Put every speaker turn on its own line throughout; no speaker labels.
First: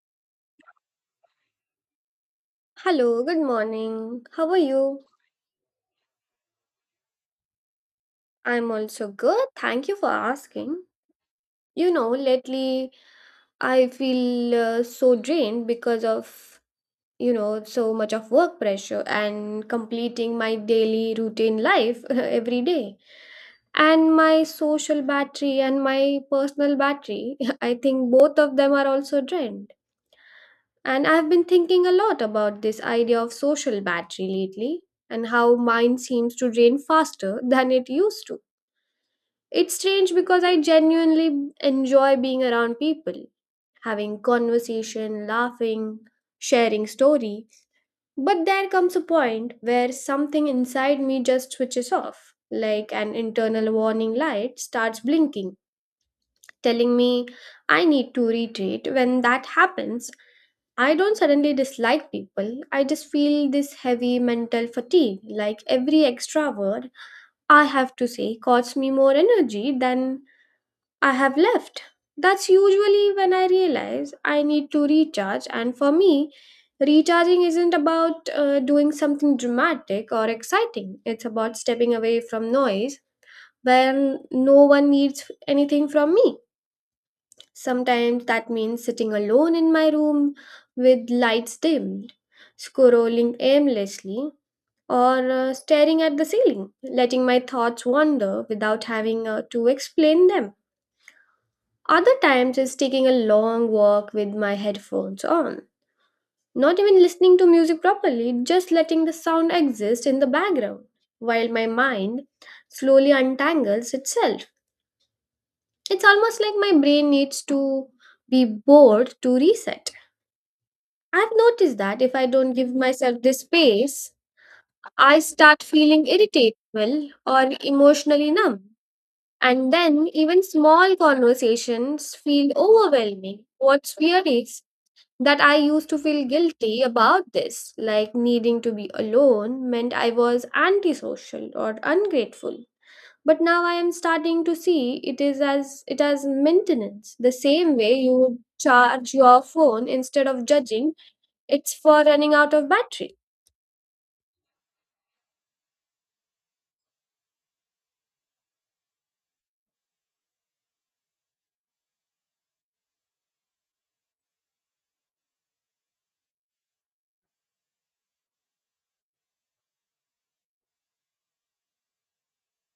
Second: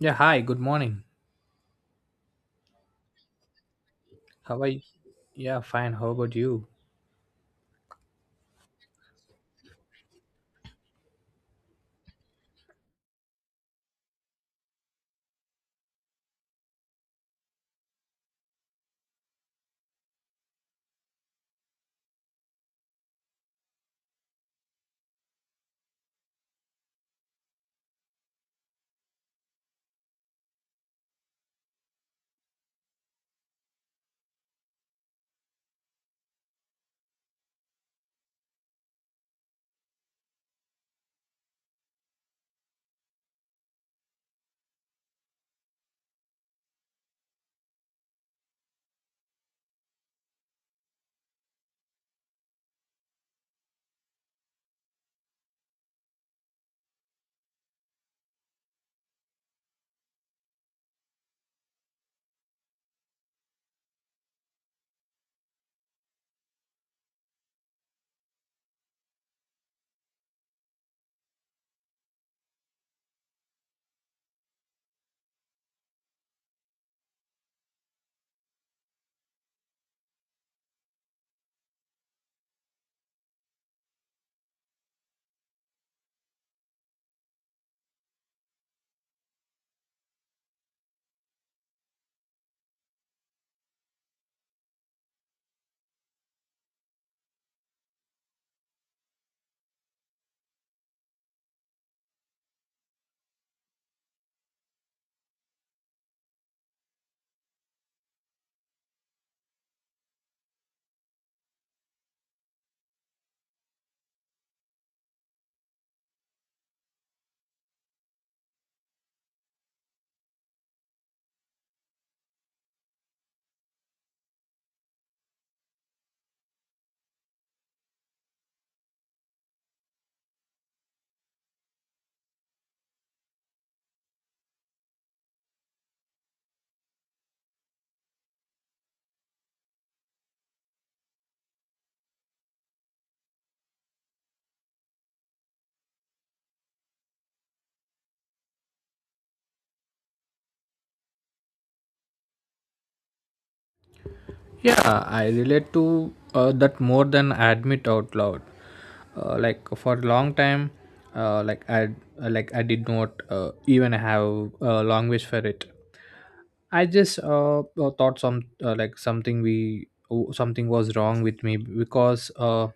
Yeah, hi, good morning.
Hello, good morning. How are
How are you?
you?
Yeah, fine. How about you?
I'm also good. Thank you for asking. You know, lately I feel so drained because of, you know, so much of work pressure and completing my daily routine life every day. And my social battery and my personal battery, I think both of them are also drained. And I've been thinking a lot about this idea of social battery lately and how mine seems to drain faster than it used to. It's strange because I genuinely enjoy being around people, having conversation, laughing, sharing story, but there comes a point where something inside me just switches off, like an internal warning light starts blinking, telling me I need to retreat. When that happens, I don't suddenly dislike people. I just feel this heavy mental fatigue. Like every extra word I have to say costs me more energy than I have left. That's usually when I realize I need to recharge, and for me, recharging isn't about doing something dramatic or exciting. It's about stepping away from noise when no one needs anything from me. Sometimes that means sitting alone in my room with lights dimmed, scrolling aimlessly, or staring at the ceiling, letting my thoughts wander without having to explain them. Other times is taking a long walk with my headphones on, not even listening to music properly, just letting the sound exist in the background while my mind slowly untangles itself. It's almost like my brain needs to be bored to reset. I've noticed that if I don't give myself this space, I start feeling irritable or emotionally numb. And then even small conversations feel overwhelming. What's weird is that I used to feel guilty about this, like needing to be alone meant I was antisocial or ungrateful. But now I am starting to see it is as it as maintenance, the same way you would charge your phone instead of judging it's for running out of battery.
Yeah, I relate to that more than I admit out loud. Like for a long time, uh, like I I did not even have a language for it. I just thought something was wrong with me because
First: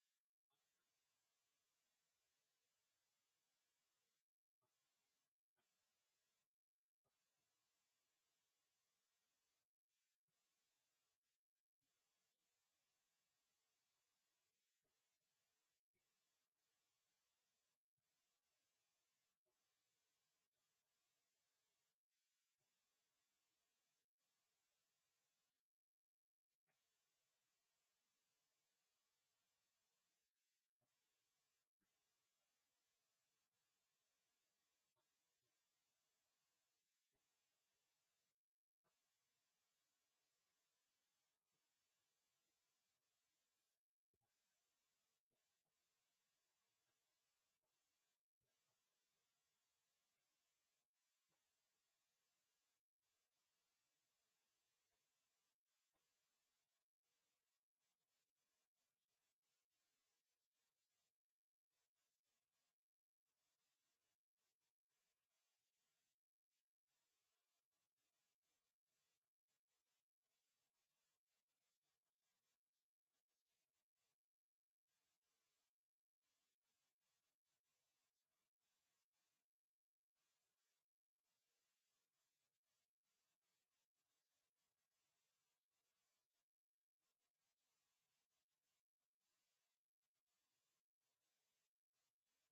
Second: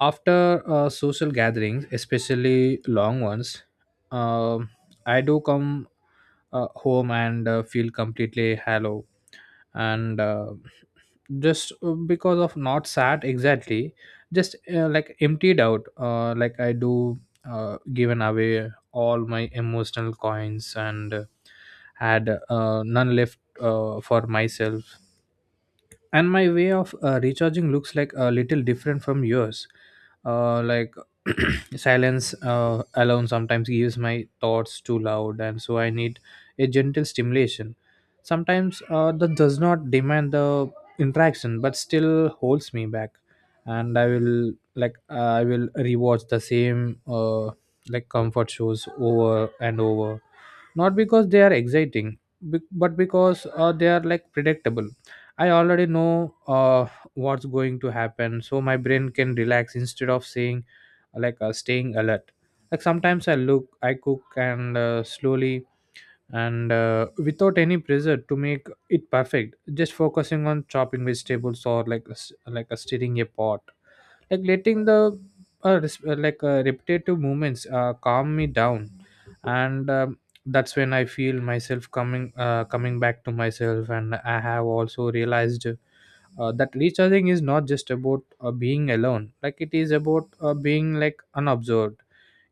after social gatherings, especially long ones, um I do come home and feel completely hollow, and just because of not sad exactly, just like emptied out. Like I do given away all my emotional coins, and had none left for myself. And my way of recharging looks like a little different from yours uh, like Silence alone sometimes gives my thoughts too loud, and so I need a gentle stimulation sometimes that does not demand the interaction but still holds me back. And I will rewatch the same like comfort shows over and over, not because they are exciting, but because they are like predictable. I already know what's going to happen, so my brain can relax instead of saying like staying alert. Like sometimes I cook, and slowly, and without any pressure to make it perfect, just focusing on chopping vegetables, or like a s- like a stirring a pot, like letting the repetitive movements calm me down. And that's when I feel myself coming back to myself, and I have also realized that recharging is not just about being alone, like it is about being like unobserved.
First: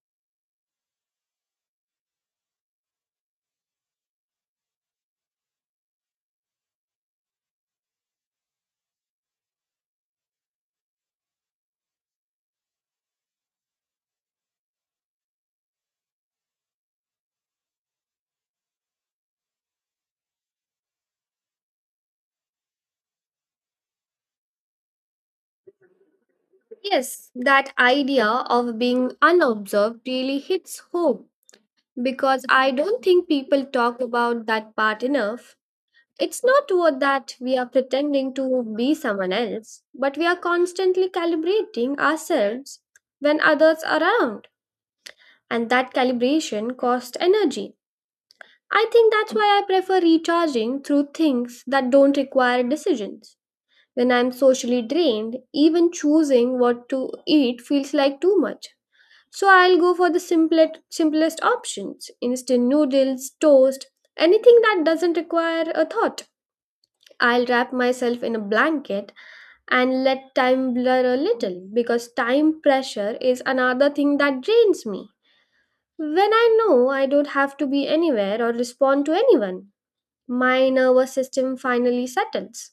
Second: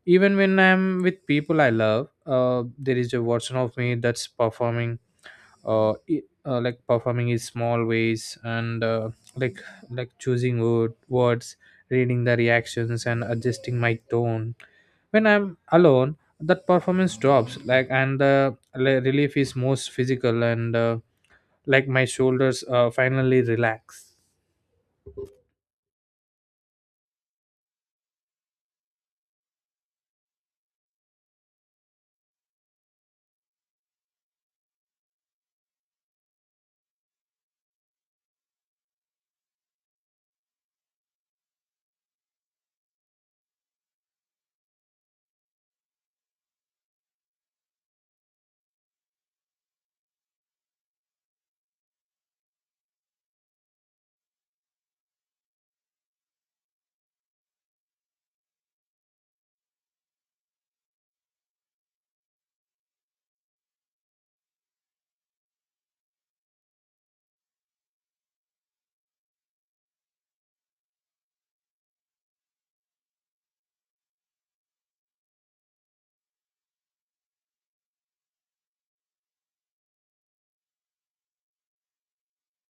Even when I'm with people I love, there is a version of me that's performing, performing in small ways, and like like choosing words, reading the reactions, and adjusting my tone. When I'm alone, that performance drops, and the relief is most physical, and like my shoulders finally relax.
Yes, that idea of being unobserved really hits home because I don't think people talk about that part enough. It's not what that we are pretending to be someone else, but we are constantly calibrating ourselves when others are around, and that calibration costs energy. I think that's why I prefer recharging through things that don't require decisions. When I'm socially drained, even choosing what to eat feels like too much. So I'll go for the simplest options instant noodles, toast, anything that doesn't require a thought. I'll wrap myself in a blanket and let time blur a little because time pressure is another thing that drains me. When I know I don't have to be anywhere or respond to anyone, my nervous system finally settles.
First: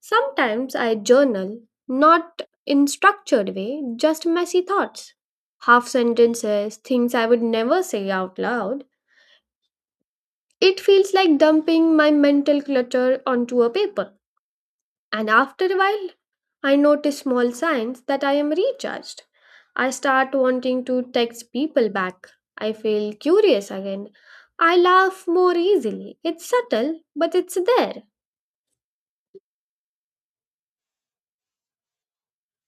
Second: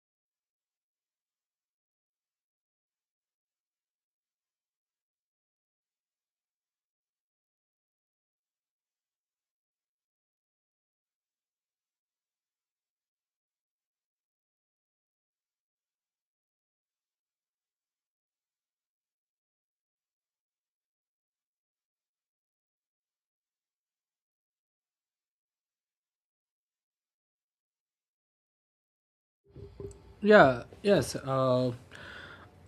Sometimes I journal, not in structured way, just messy thoughts. Half sentences, things I would never say out loud. It feels like dumping my mental clutter onto a paper. And after a while, I notice small signs that I am recharged. I start wanting to text people back. I feel curious again. I laugh more easily. It's subtle, but it's there.
Yeah, yes,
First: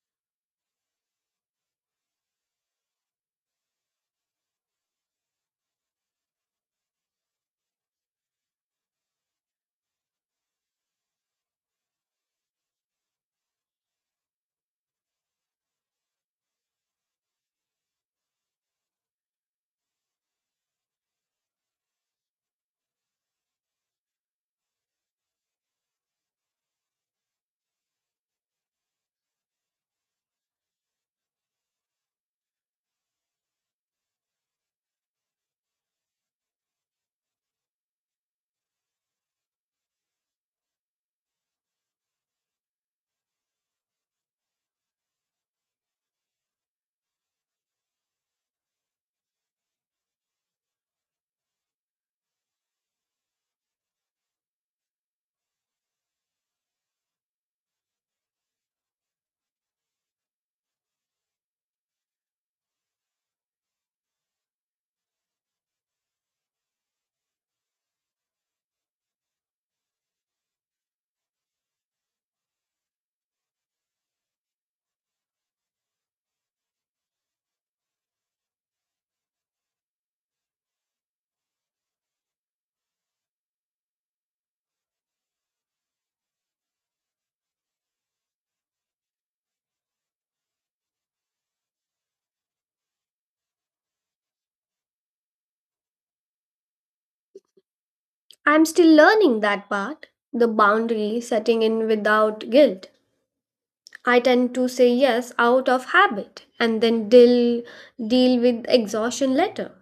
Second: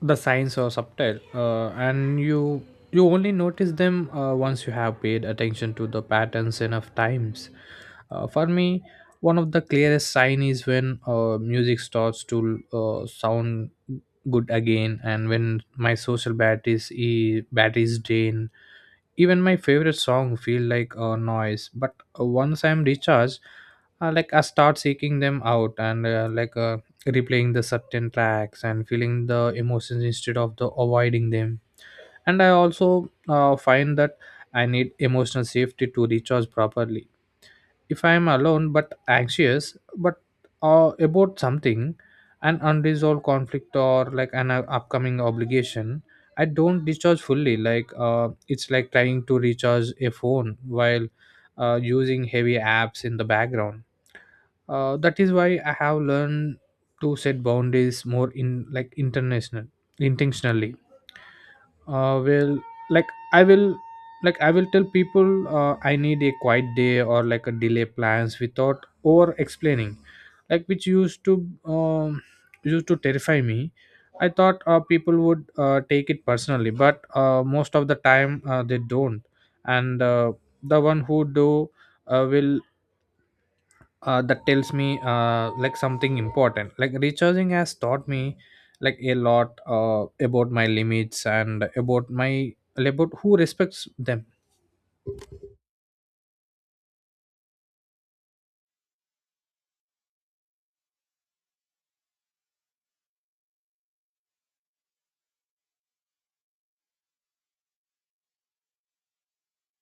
the signs are subtle, and you only notice them once you have paid attention to the patterns enough times. For me, one of the clearest sign is when music starts to sound good again, and when my social batteries drain, even my favorite song feel like a noise. But once I'm recharged, like I start seeking them out, and replaying the certain tracks and feeling the emotions instead of the avoiding them. And I also find that I need emotional safety to recharge properly. If I am alone but anxious, but about something, an unresolved conflict or like an upcoming obligation, I don't recharge fully. Like it's like trying to recharge a phone while using heavy apps in the background. That is why I have learned to set boundaries more in like international intentionally. Well, like i will I will tell people I need a quiet day, or like a delay plans, without over explaining, like which um, used to terrify me. I thought people would take it personally, but most of the time they don't. And the one who do, will that tells me like something important. Like recharging has taught me like a lot about my limits, and about my about who respects them.
I'm still learning that part, the boundary setting in without guilt. I tend to say yes out of habit and then deal with exhaustion later,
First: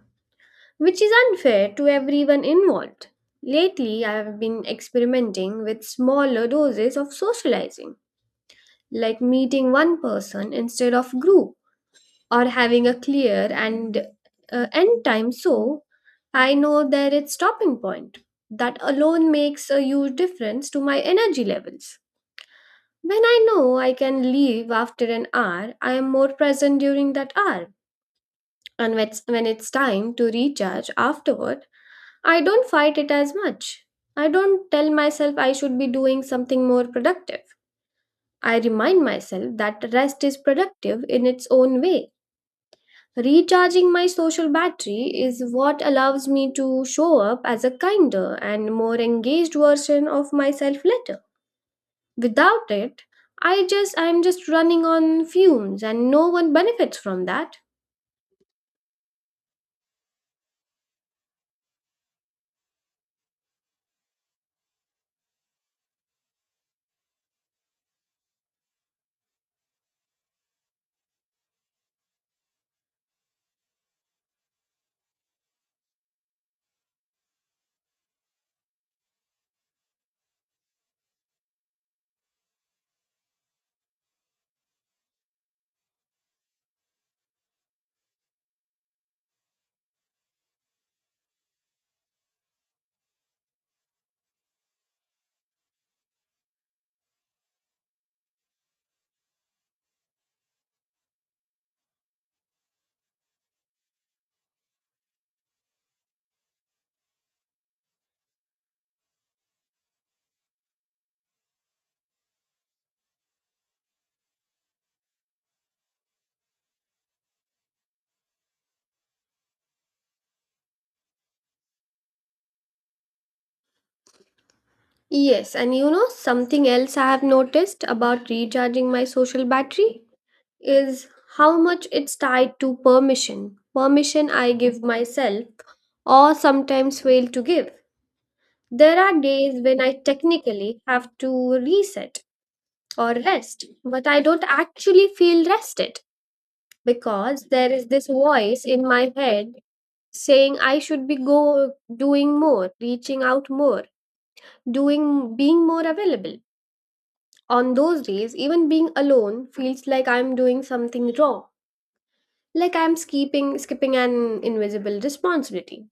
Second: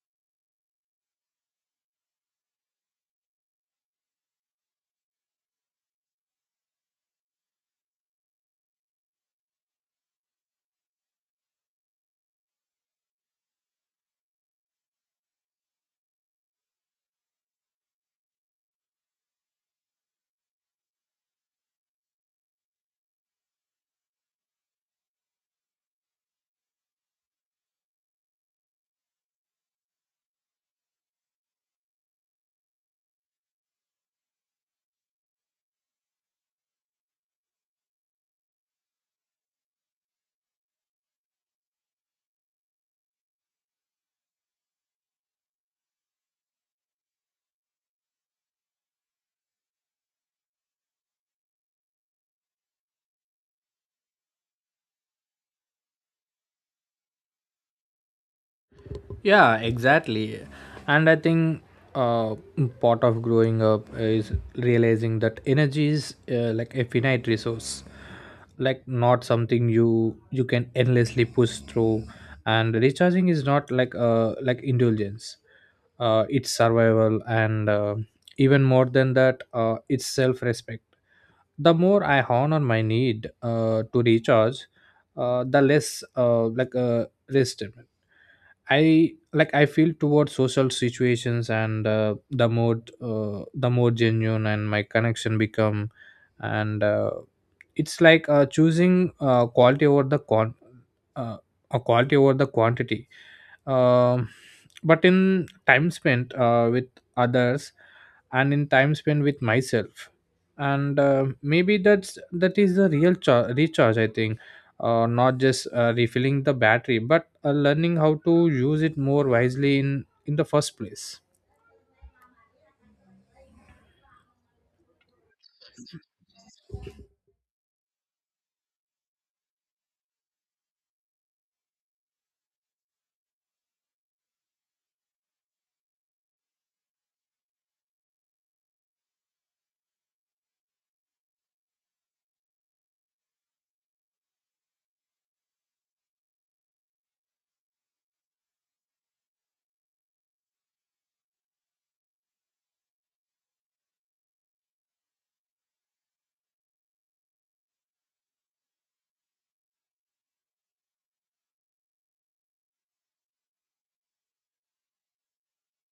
which is unfair to everyone involved. Lately, I have been experimenting with smaller doses of socializing, like meeting one person instead of group or having a clear and end time, so I know that it's stopping point. That alone makes a huge difference to my energy levels. When I know I can leave after an hour, I am more present during that hour. And when it's time to recharge afterward, I don't fight it as much. I don't tell myself I should be doing something more productive. I remind myself that rest is productive in its own way. Recharging my social battery is what allows me to show up as a kinder and more engaged version of myself later. Without it, I'm just running on fumes and no one benefits from that.
Yeah, exactly. And I think uh, part of growing up is realizing that energy is like a finite resource, like not something you can endlessly push through. And recharging is not like indulgence. It's survival, and even more than that, it's self-respect. The more I hone on my need to recharge, the less resentment I feel towards social situations, and the more genuine and my connection become, and it's like choosing uh, quality over the quantity. Um, but in time spent with others, and in time spent with myself, and maybe that is the real recharge, I think. Not just refilling the battery, but learning how to use it more wisely in the first place.
Yes, and you know something else I have noticed about recharging my social battery is how much it's tied to permission. Permission I give myself or sometimes fail to give. There are days when I technically have to reset or rest, but I don't actually feel rested because there is this voice in my head saying I should be go doing more, reaching out more, doing being more available. On those days, even being alone feels like I'm doing something wrong, like I'm skipping an invisible responsibility.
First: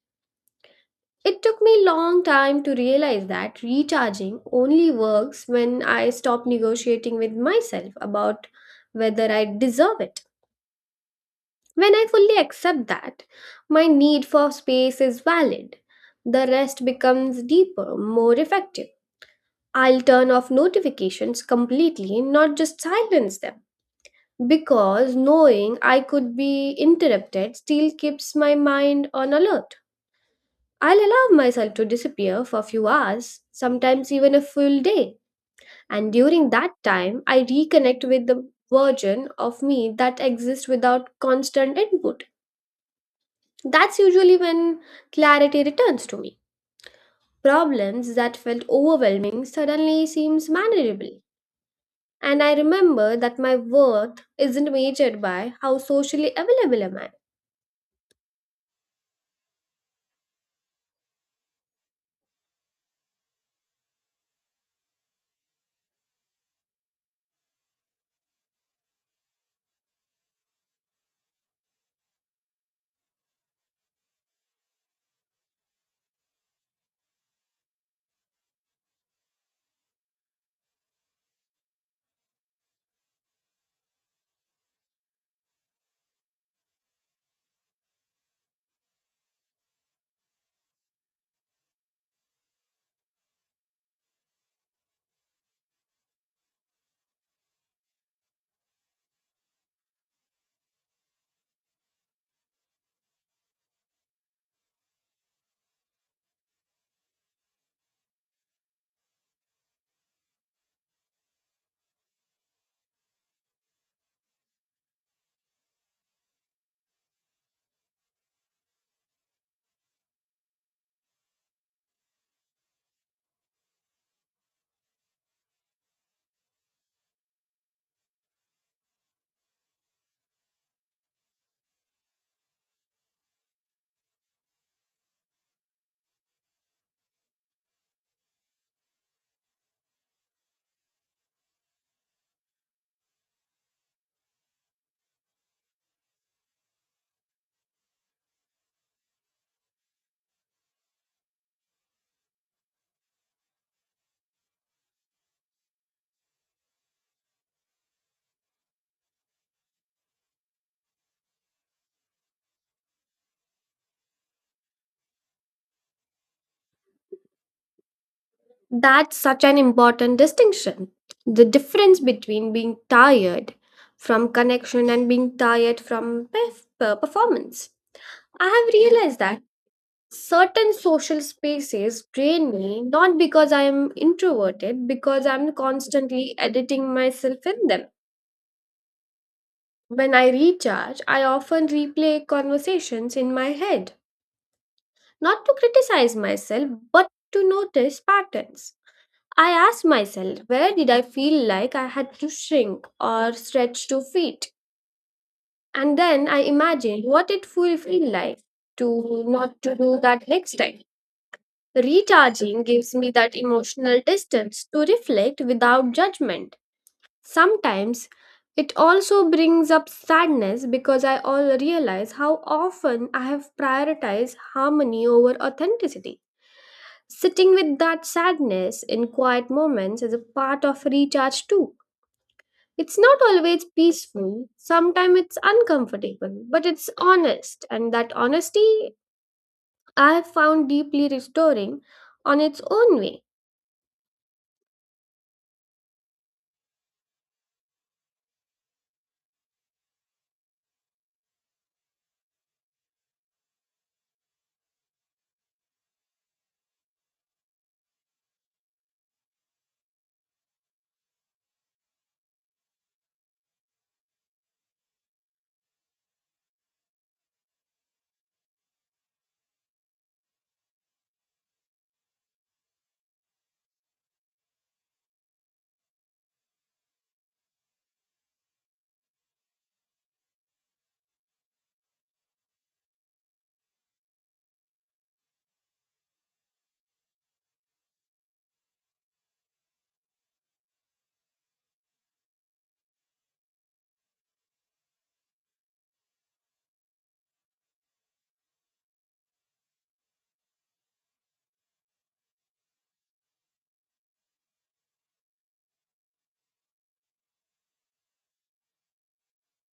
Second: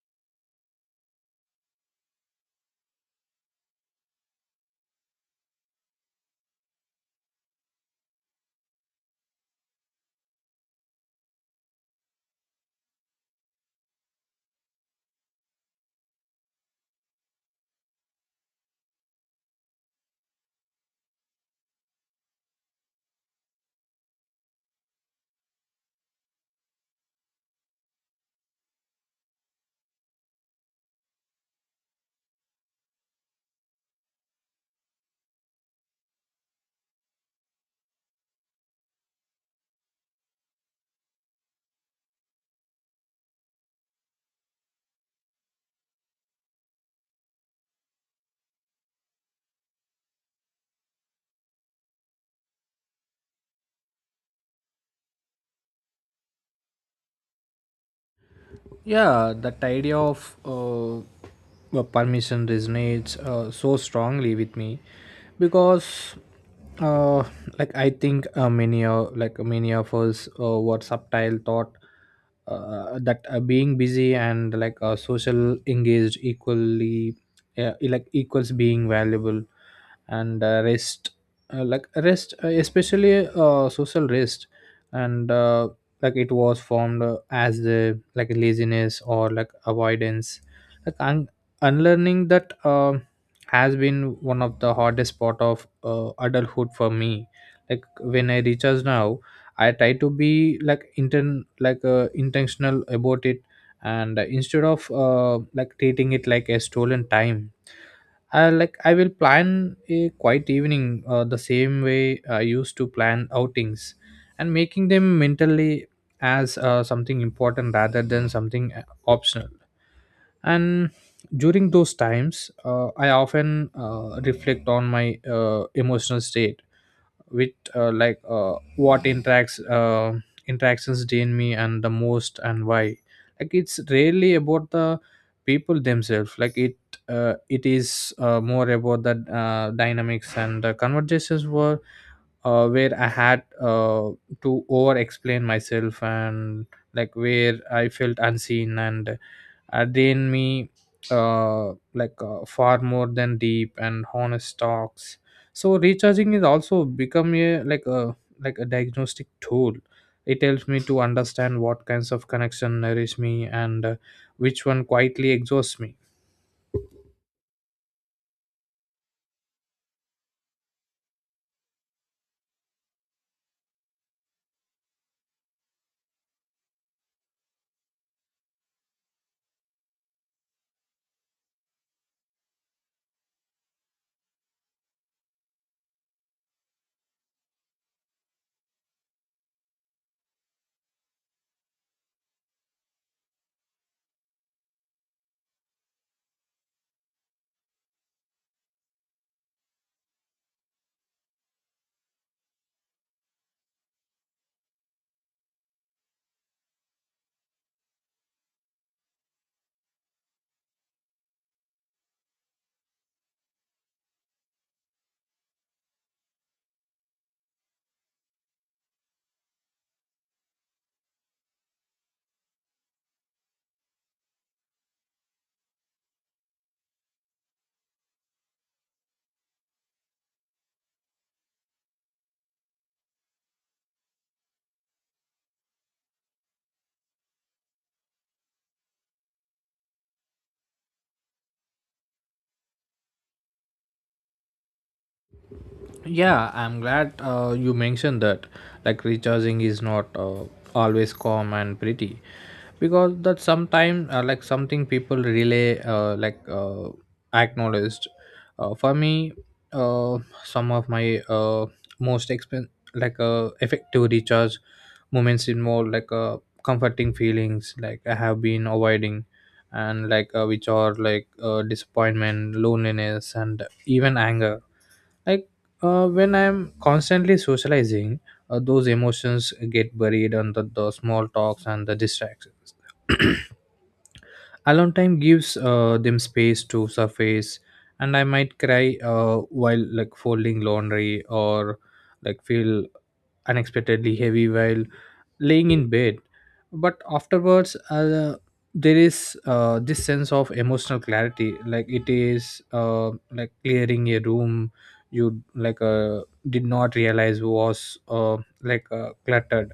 It took me long time to realize that recharging only works when I stop negotiating with myself about whether I deserve it. When I fully accept that my need for space is valid, the rest becomes deeper, more effective. I'll turn off notifications completely, not just silence them. Because knowing I could be interrupted still keeps my mind on alert. I'll allow myself to disappear for a few hours, sometimes even a full day. And during that time, I reconnect with the version of me that exists without constant input. That's usually when clarity returns to me. Problems that felt overwhelming suddenly seems manageable. And I remember that my worth isn't measured by how socially available am I.
Yeah, that idea of permission resonates so strongly with me, because uh, like I think many of like many of us were subtle thought that being busy and like social engaged equally like equals being valuable. And rest, especially social rest, and like it was formed as the like laziness or like avoidance. Like unlearning that has been one of the hardest part of adulthood for me. Like when I reach us now, I try to be like inten intentional about it, and instead of like treating it like a stolen time, I will plan a quiet evening, the same way I used to plan outings, and making them mentally as something important rather than something optional. And during those times, I often reflect on my emotional state, with like what interacts interactions drain me and the most and why. Like it's rarely about the people themselves. It is more about the dynamics, and the conversations were where I had to over explain myself, and like where I felt unseen, and I drained me far more than deep and honest talks. So recharging is also become a diagnostic tool. It helps me to understand what kinds of connection nourish me, and which one quietly exhausts me.
That's such an important distinction. The difference between being tired from connection and being tired from performance. I have realized that certain social spaces drain me not because I am introverted because I'm constantly editing myself in them. When I recharge, I often replay conversations in my head, not to criticize myself but to notice patterns. I ask myself where did I feel like I had to shrink or stretch to fit, and then I imagine what it will feel like to not to do that next time. Recharging gives me that emotional distance to reflect without judgment. Sometimes it also brings up sadness because I all realize how often I have prioritized harmony over authenticity. Sitting with that sadness in quiet moments is a part of recharge too. It's not always peaceful, sometimes it's uncomfortable, but it's honest, and that honesty I have found deeply restoring on its own way.
Yeah, I'm glad you mentioned that. Like recharging is not always calm and pretty, because that sometimes like something people really acknowledged. For me, uh, some of my most expen like effective recharge moments involve like comforting feelings like I have been avoiding, and like which are like disappointment, loneliness, and even anger. Like when I'm constantly socializing, those emotions get buried under the small talks and the distractions. Alone time gives them space to surface, and I might cry while like folding laundry, or like feel unexpectedly heavy while laying in bed. But afterwards, there is this sense of emotional clarity, like it is like clearing a room you did not realize was cluttered.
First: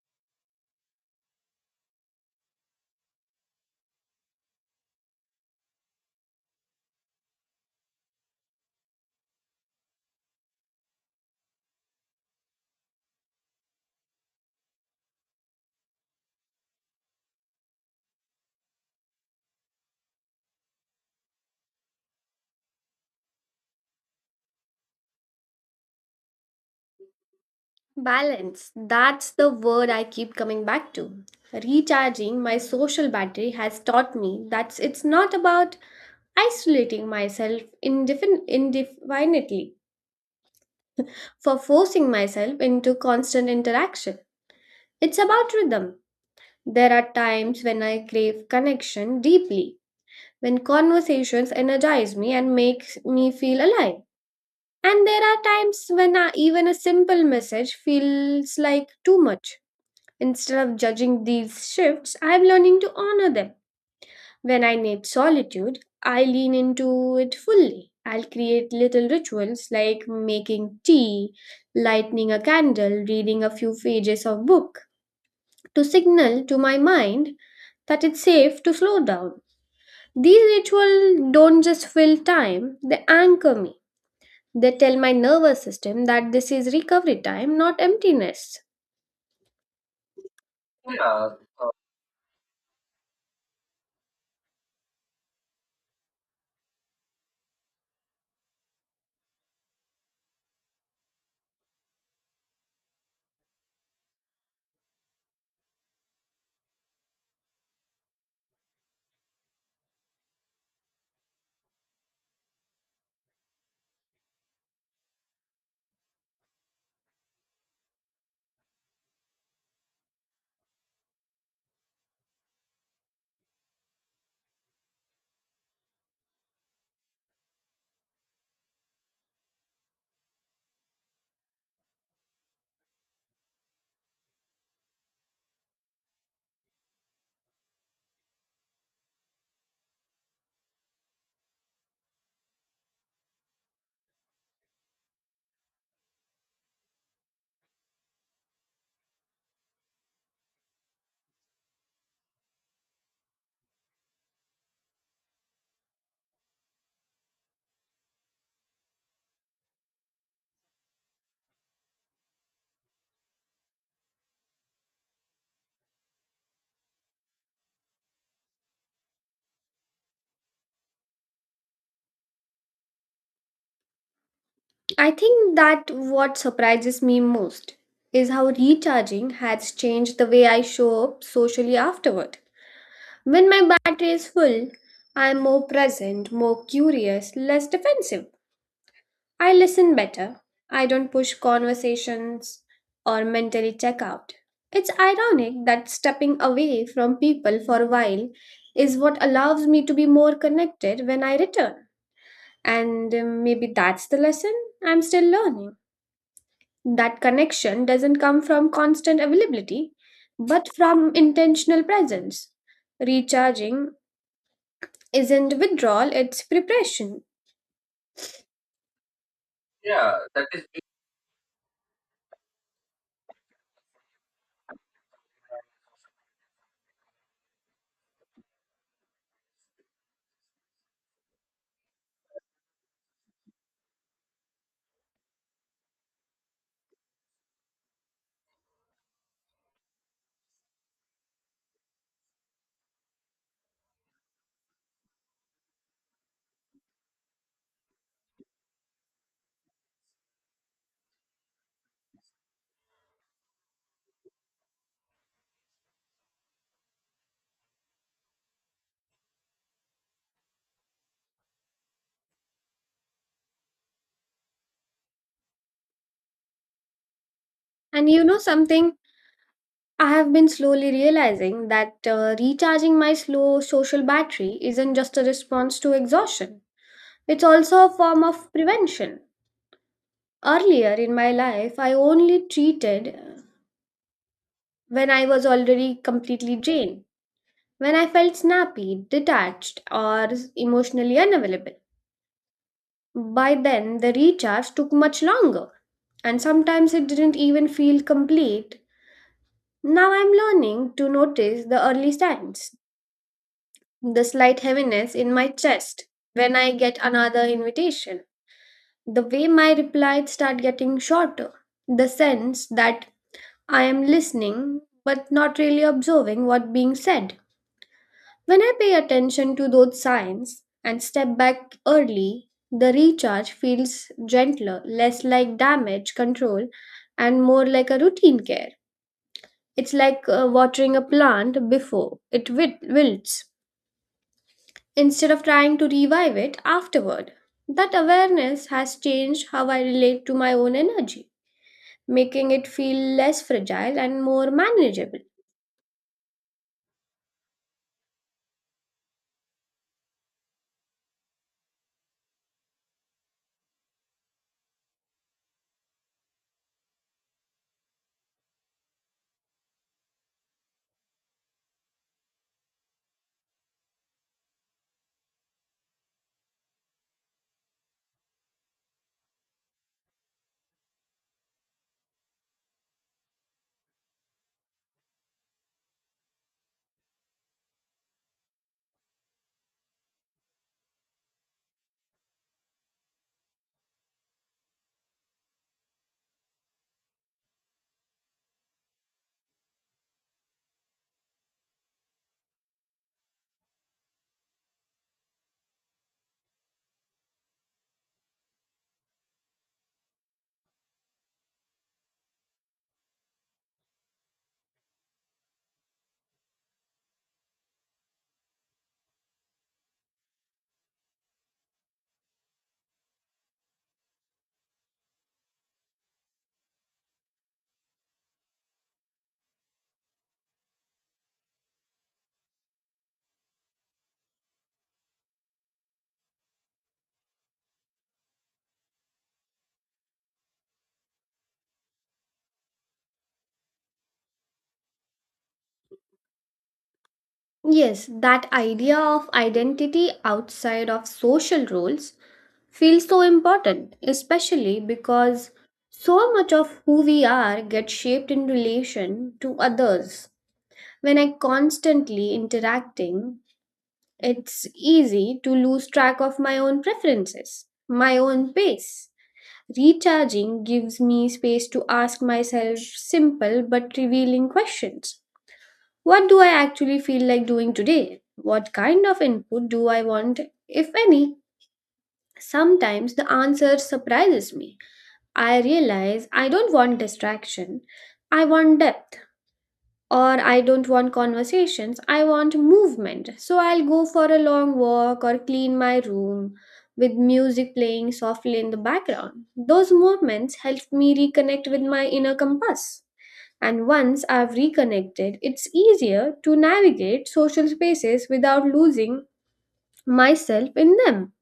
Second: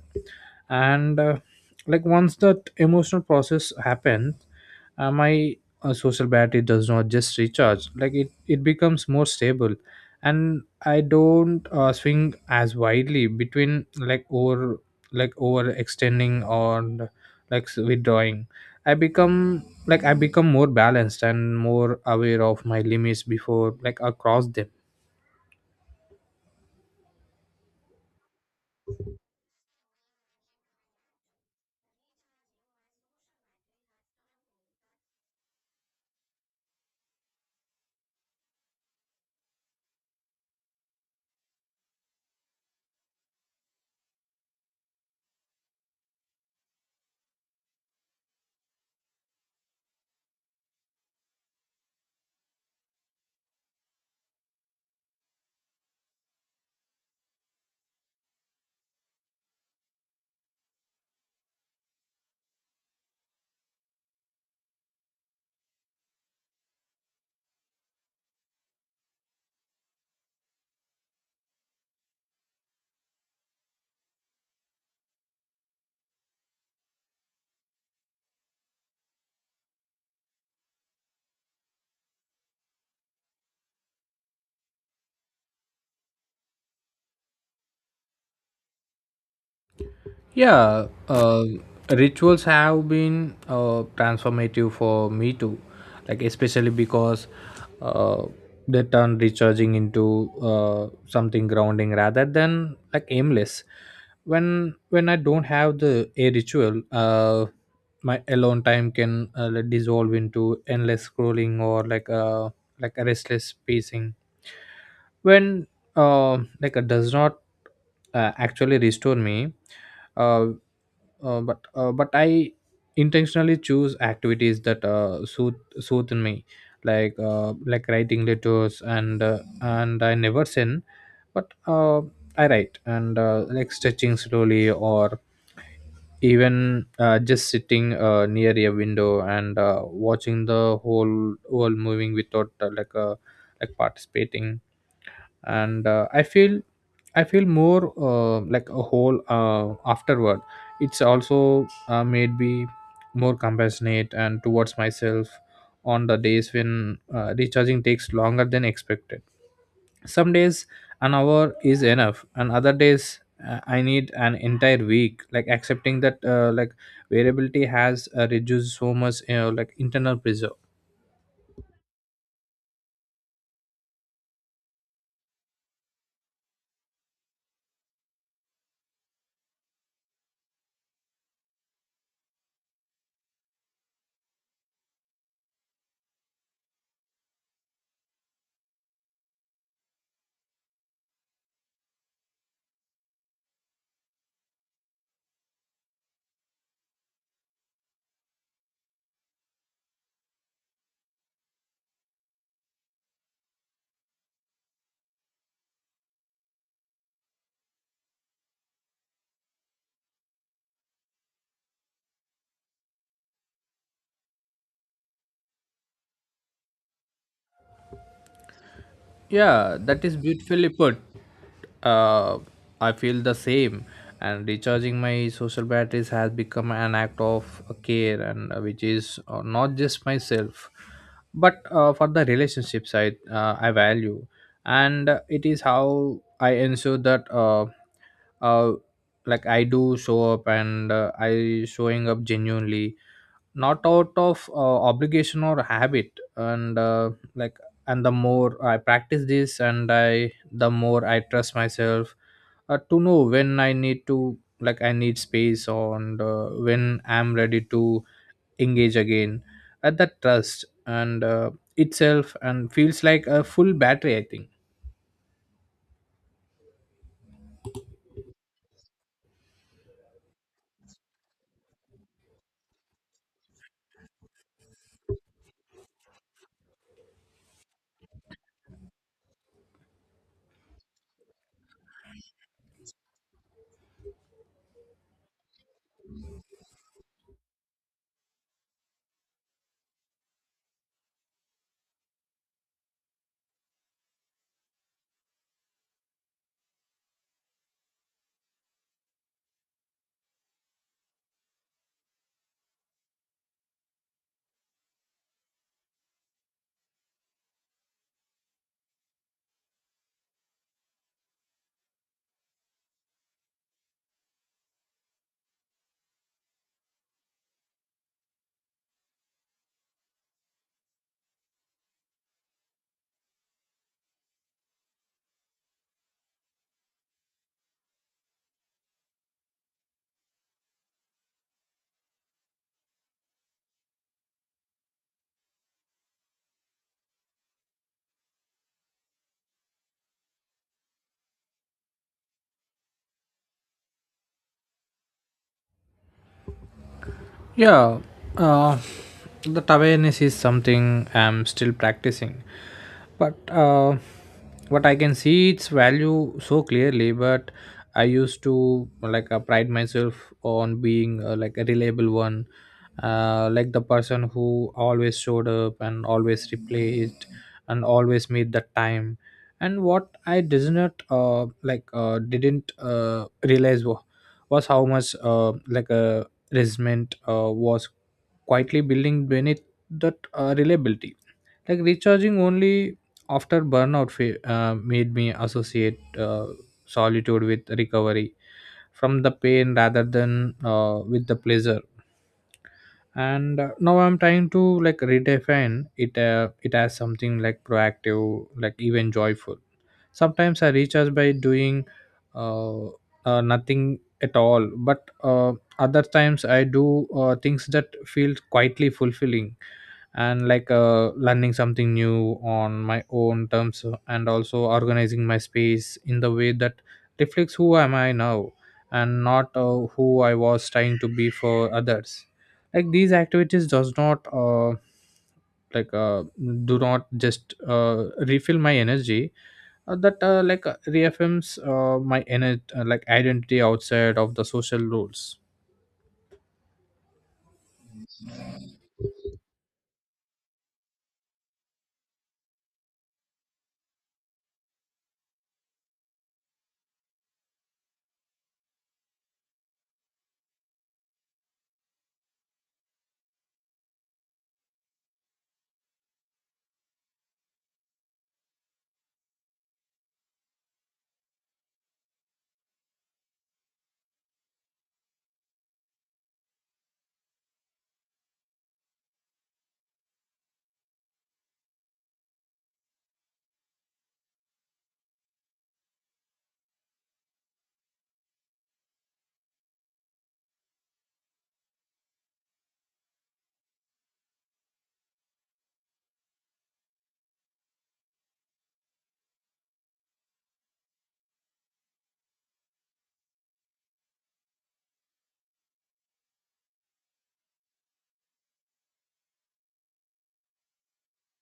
And like once that emotional process happens, my social battery does not just recharge, like it becomes more stable, and I don't swing as widely between like over extending, or like withdrawing. I become more balanced and more aware of my limits before like across them.
Balance. That's the word I keep coming back to. Recharging my social battery has taught me that it's not about isolating myself indefinitely for forcing myself into constant interaction. It's about rhythm. There are times when I crave connection deeply, when conversations energize me and make me feel alive. And there are times when even a simple message feels like too much. Instead of judging these shifts, I am learning to honor them. When I need solitude, I lean into it fully. I'll create little rituals like making tea, lighting a candle, reading a few pages of book to signal to my mind that it's safe to slow down. These rituals don't just fill time, they anchor me. They tell my nervous system that this is recovery time, not emptiness.
Yeah, rituals have been transformative for me too, like especially because uh, they turn recharging into something grounding rather than like aimless. When I don't have the a ritual, my alone time can dissolve into endless scrolling, or like a restless pacing. When uh, like it does not actually restore me, uh, but I intentionally choose activities that soothe me, like writing letters, and I never sin, but I write, and like stretching slowly, or even just sitting near a window, and watching the whole world moving without like participating. And I feel more like a whole afterward. It's also made me more compassionate and towards myself on the days when recharging takes longer than expected. Some days an hour is enough, and other days I need an entire week. Like accepting that like variability has reduced so much, like internal pressure.
I think that what surprises me most is how recharging has changed the way I show up socially afterward. When my battery is full, I am more present, more curious, less defensive. I listen better. I don't push conversations or mentally check out. It's ironic that stepping away from people for a while is what allows me to be more connected when I return. And maybe that's the lesson I'm still learning. That connection doesn't come from constant availability, but from intentional presence. Recharging isn't withdrawal, it's preparation.
Yeah, that is beautifully put. uh, I feel the same. And recharging my social batteries has become an act of care, and which is not just myself, but for the relationships I value, and it is how I ensure that uh, like I do show up and I showing up genuinely, not out of obligation or habit and and the more I practice this and I the more I trust myself to know when I need to, like, I need space, and when I'm ready to engage again. At that trust and itself and feels like a full battery, I think.
And you know something, I have been slowly realizing that recharging my slow social battery isn't just a response to exhaustion, it's also a form of prevention. Earlier in my life, I only treated when I was already completely drained, when I felt snappy, detached, or emotionally unavailable. By then, the recharge took much longer, and sometimes it didn't even feel complete. Now I'm learning to notice the early signs, the slight heaviness in my chest when I get another invitation, the way my replies start getting shorter, the sense that I am listening but not really observing what's being said. When I pay attention to those signs and step back early, the recharge feels gentler, less like damage control, and more like a routine care. It's like watering a plant before it wilts, instead of trying to revive it afterward. That awareness has changed how I relate to my own energy, making it feel less fragile and more manageable.
Yeah, uh, that awareness is something I'm still practicing, but what I can see its value so clearly. But I used to, like, pride myself on being, like, a reliable one, like the person who always showed up and always replaced and always made the time. And what I did not, like didn't realize was how much, resentment was quietly building beneath that reliability. Like recharging only after burnout made me associate solitude with recovery from the pain rather than with the pleasure. And Now I'm trying to, like, redefine it. It as something like proactive, like even joyful. Sometimes I recharge by doing uh, nothing at all, but other times I do things that feel quietly fulfilling, and, learning something new on my own terms, and also organizing my space in the way that reflects who am I now and not who I was trying to be for others. Like these activities does not like uh, do not just refill my energy, that like reaffirms my energy, like identity outside of the social rules.
Yes, that idea of identity outside of social roles feels so important, especially because so much of who we are gets shaped in relation to others. When I constantly interacting, it's easy to lose track of my own preferences, my own pace. Recharging gives me space to ask myself simple but revealing questions. What do I actually feel like doing today? What kind of input do I want, if any? Sometimes the answer surprises me. I realize I don't want distraction. I want depth. Or I don't want conversations. I want movement. So I'll go for a long walk or clean my room with music playing softly in the background. Those movements help me reconnect with my inner compass. And once I've reconnected, it's easier to navigate social spaces without losing myself in them.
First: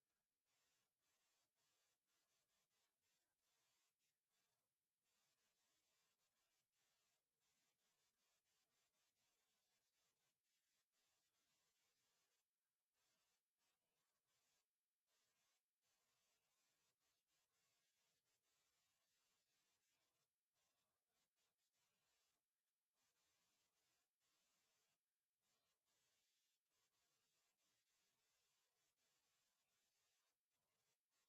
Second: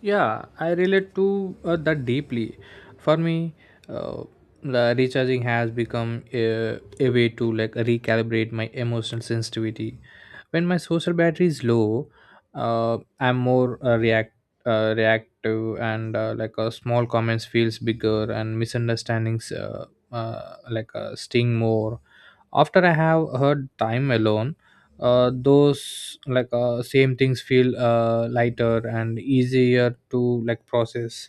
Yeah, I relate to that deeply. For me, uh, the recharging has become a way to, like, recalibrate my emotional sensitivity. When my social battery is low, I'm more reactive, and, small comments feels bigger, and misunderstandings, sting more after I have heard time alone. Those, same things feel lighter and easier to, like, process.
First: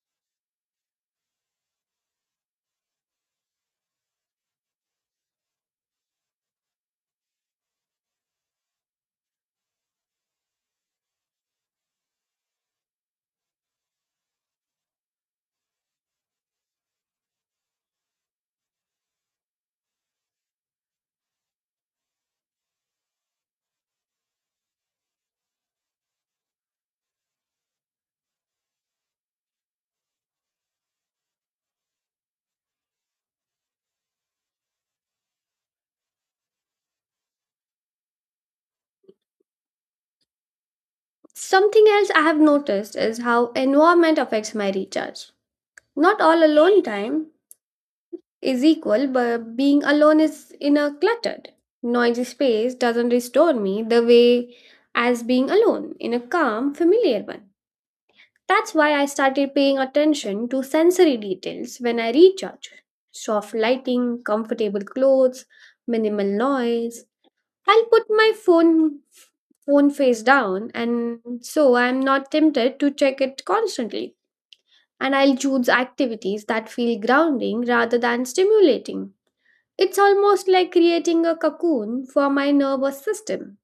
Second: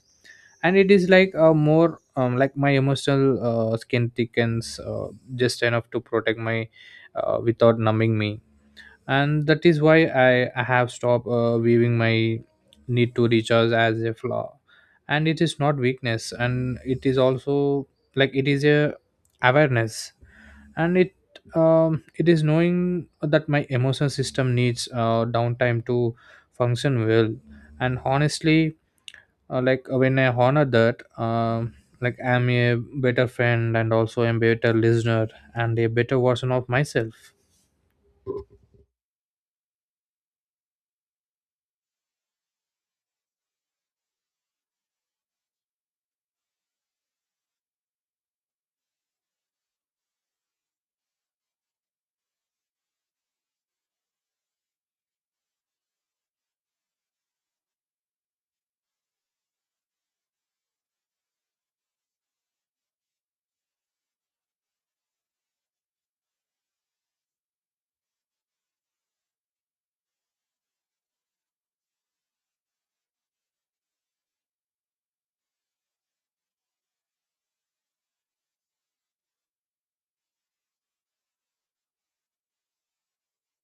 And it is like a more, like my emotional skin thickens just enough to protect my without numbing me. And that is why I have stopped viewing my need to recharge as a flaw, and it is not weakness, and it is also, like, it is a awareness. And it, it is knowing that my emotion system needs downtime to function well. And honestly, when I honor that, like I'm a better friend and also a better listener and a better version of myself.
Something else I have noticed is how environment affects my recharge. Not all alone time is equal, but being alone is in a cluttered, noisy space doesn't restore me the way as being alone in a calm, familiar one. That's why I started paying attention to sensory details when I recharge. Soft lighting, comfortable clothes, minimal noise. I'll put my phone face down and so I'm not tempted to check it constantly, and I'll choose activities that feel grounding rather than stimulating. It's almost like creating a cocoon for my nervous system.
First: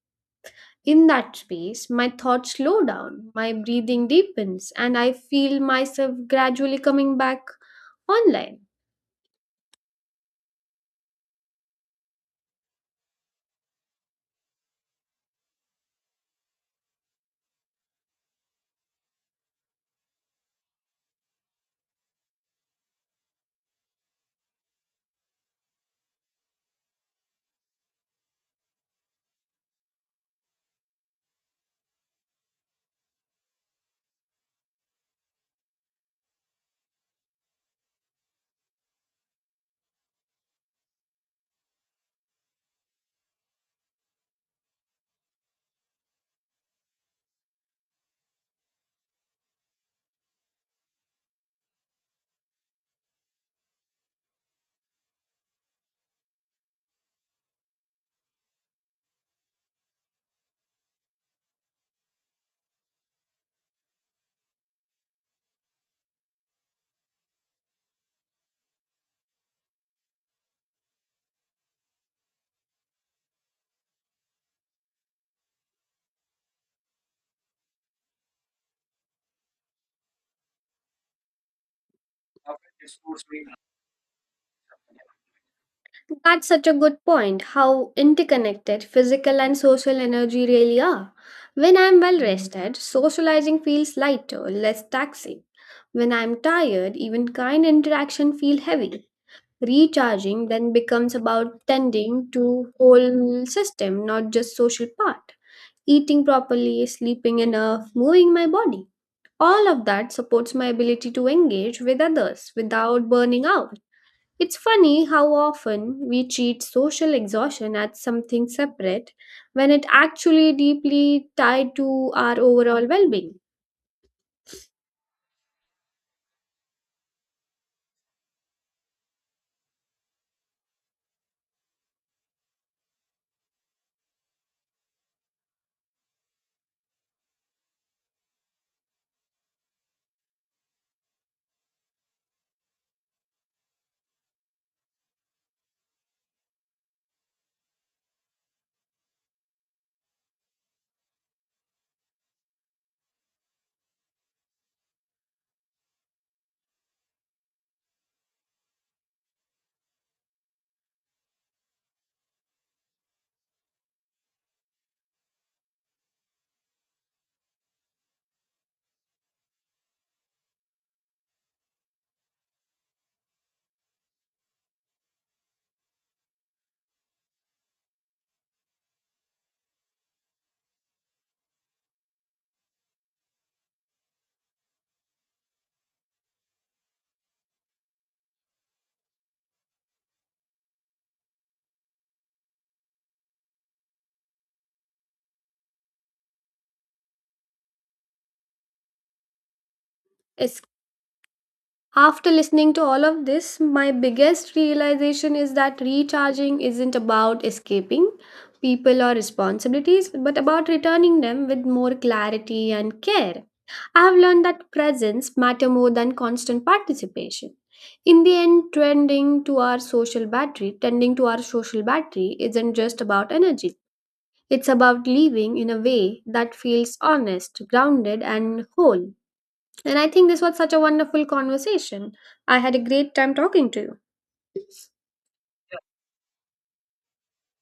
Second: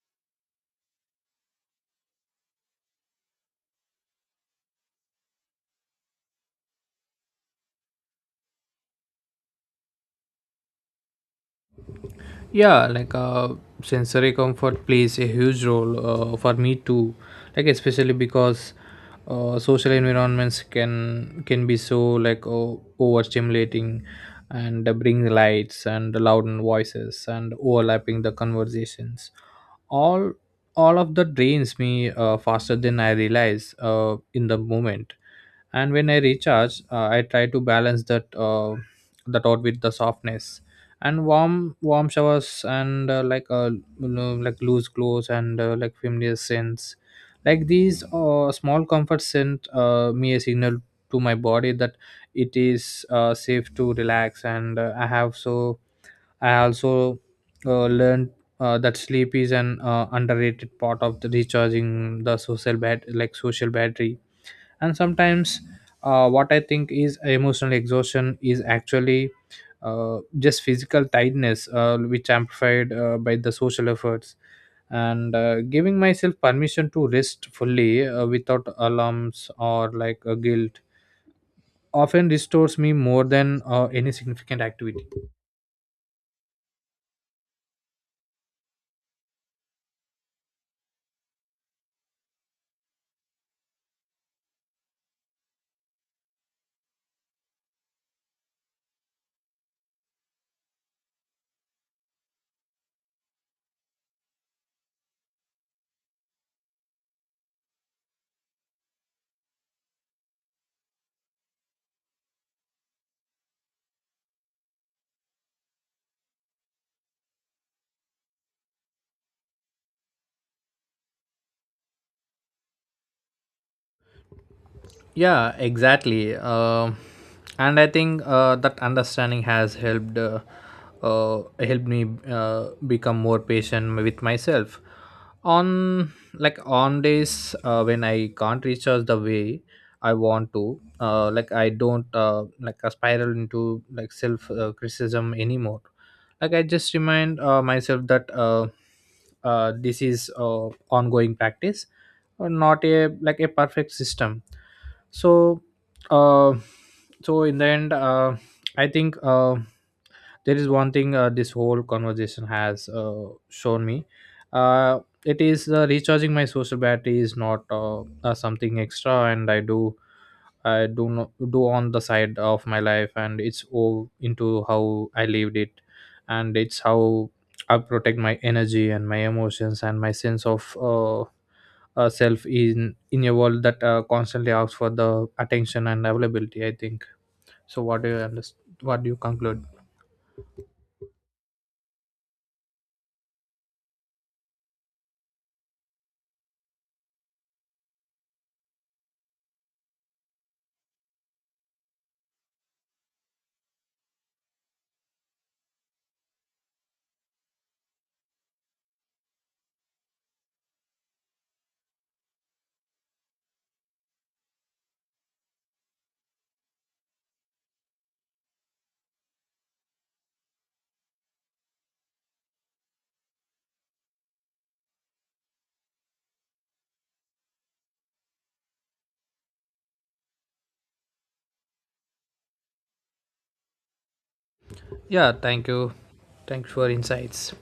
In that space, my thoughts slow down, my breathing deepens, and I feel myself gradually coming back online.
Yeah, sensory comfort plays a huge role for me too, like, especially because social environments can be so, like, o overstimulating, and bring lights and loud voices and overlapping the conversations. all all of that drains me faster than I realize in the moment. And when I recharge, I try to balance that out with the softness, and warm showers, and you know, like loose clothes, and like familiar scents. Like these small comforts sent me a signal to my body that it is safe to relax. And I have so I also learned that sleep is an underrated part of the recharging the social bat like social battery. And sometimes, what I think is emotional exhaustion is actually just physical tiredness, which amplified by the social efforts. And giving myself permission to rest fully, without alarms or like a guilt, often restores me more than any significant activity.
That's such a good point how interconnected physical and social energy really are. When I'm well rested, socializing feels lighter, less taxing. When I'm tired, even kind interaction feel heavy. Recharging then becomes about tending to whole system, not just social part. Eating properly, sleeping enough, moving my body. All of that supports my ability to engage with others without burning out. It's funny how often we treat social exhaustion as something separate when it actually deeply tied to our overall well-being.
Yeah, exactly. And I think that understanding has helped, helped me become more patient with myself. On days when I can't reach out the way I want to. Like I don't, like, I spiral into, like, self criticism anymore. Like I just remind myself that, this is ongoing practice, or not a like a perfect system. So, uh in the end, I think there is one thing this whole conversation has shown me. uh it is, recharging my social battery is not, something extra, and I do, I do not do on the side of my life, and it's all into how I lived it. And it's how I protect my energy and my emotions and my sense of, self in a world that constantly asks for the attention and availability, I think. So, what do you understand, what do you conclude?
After listening to all of this, my biggest realization is that recharging isn't about escaping people or responsibilities, but about returning them with more clarity and care. I have learned that presence matter more than constant participation. In the end, tending to our social battery isn't just about energy. It's about living in a way that feels honest, grounded, and whole. And I think this was such a wonderful conversation. I had a great time talking to you.
Yeah, thank you. Thanks for insights.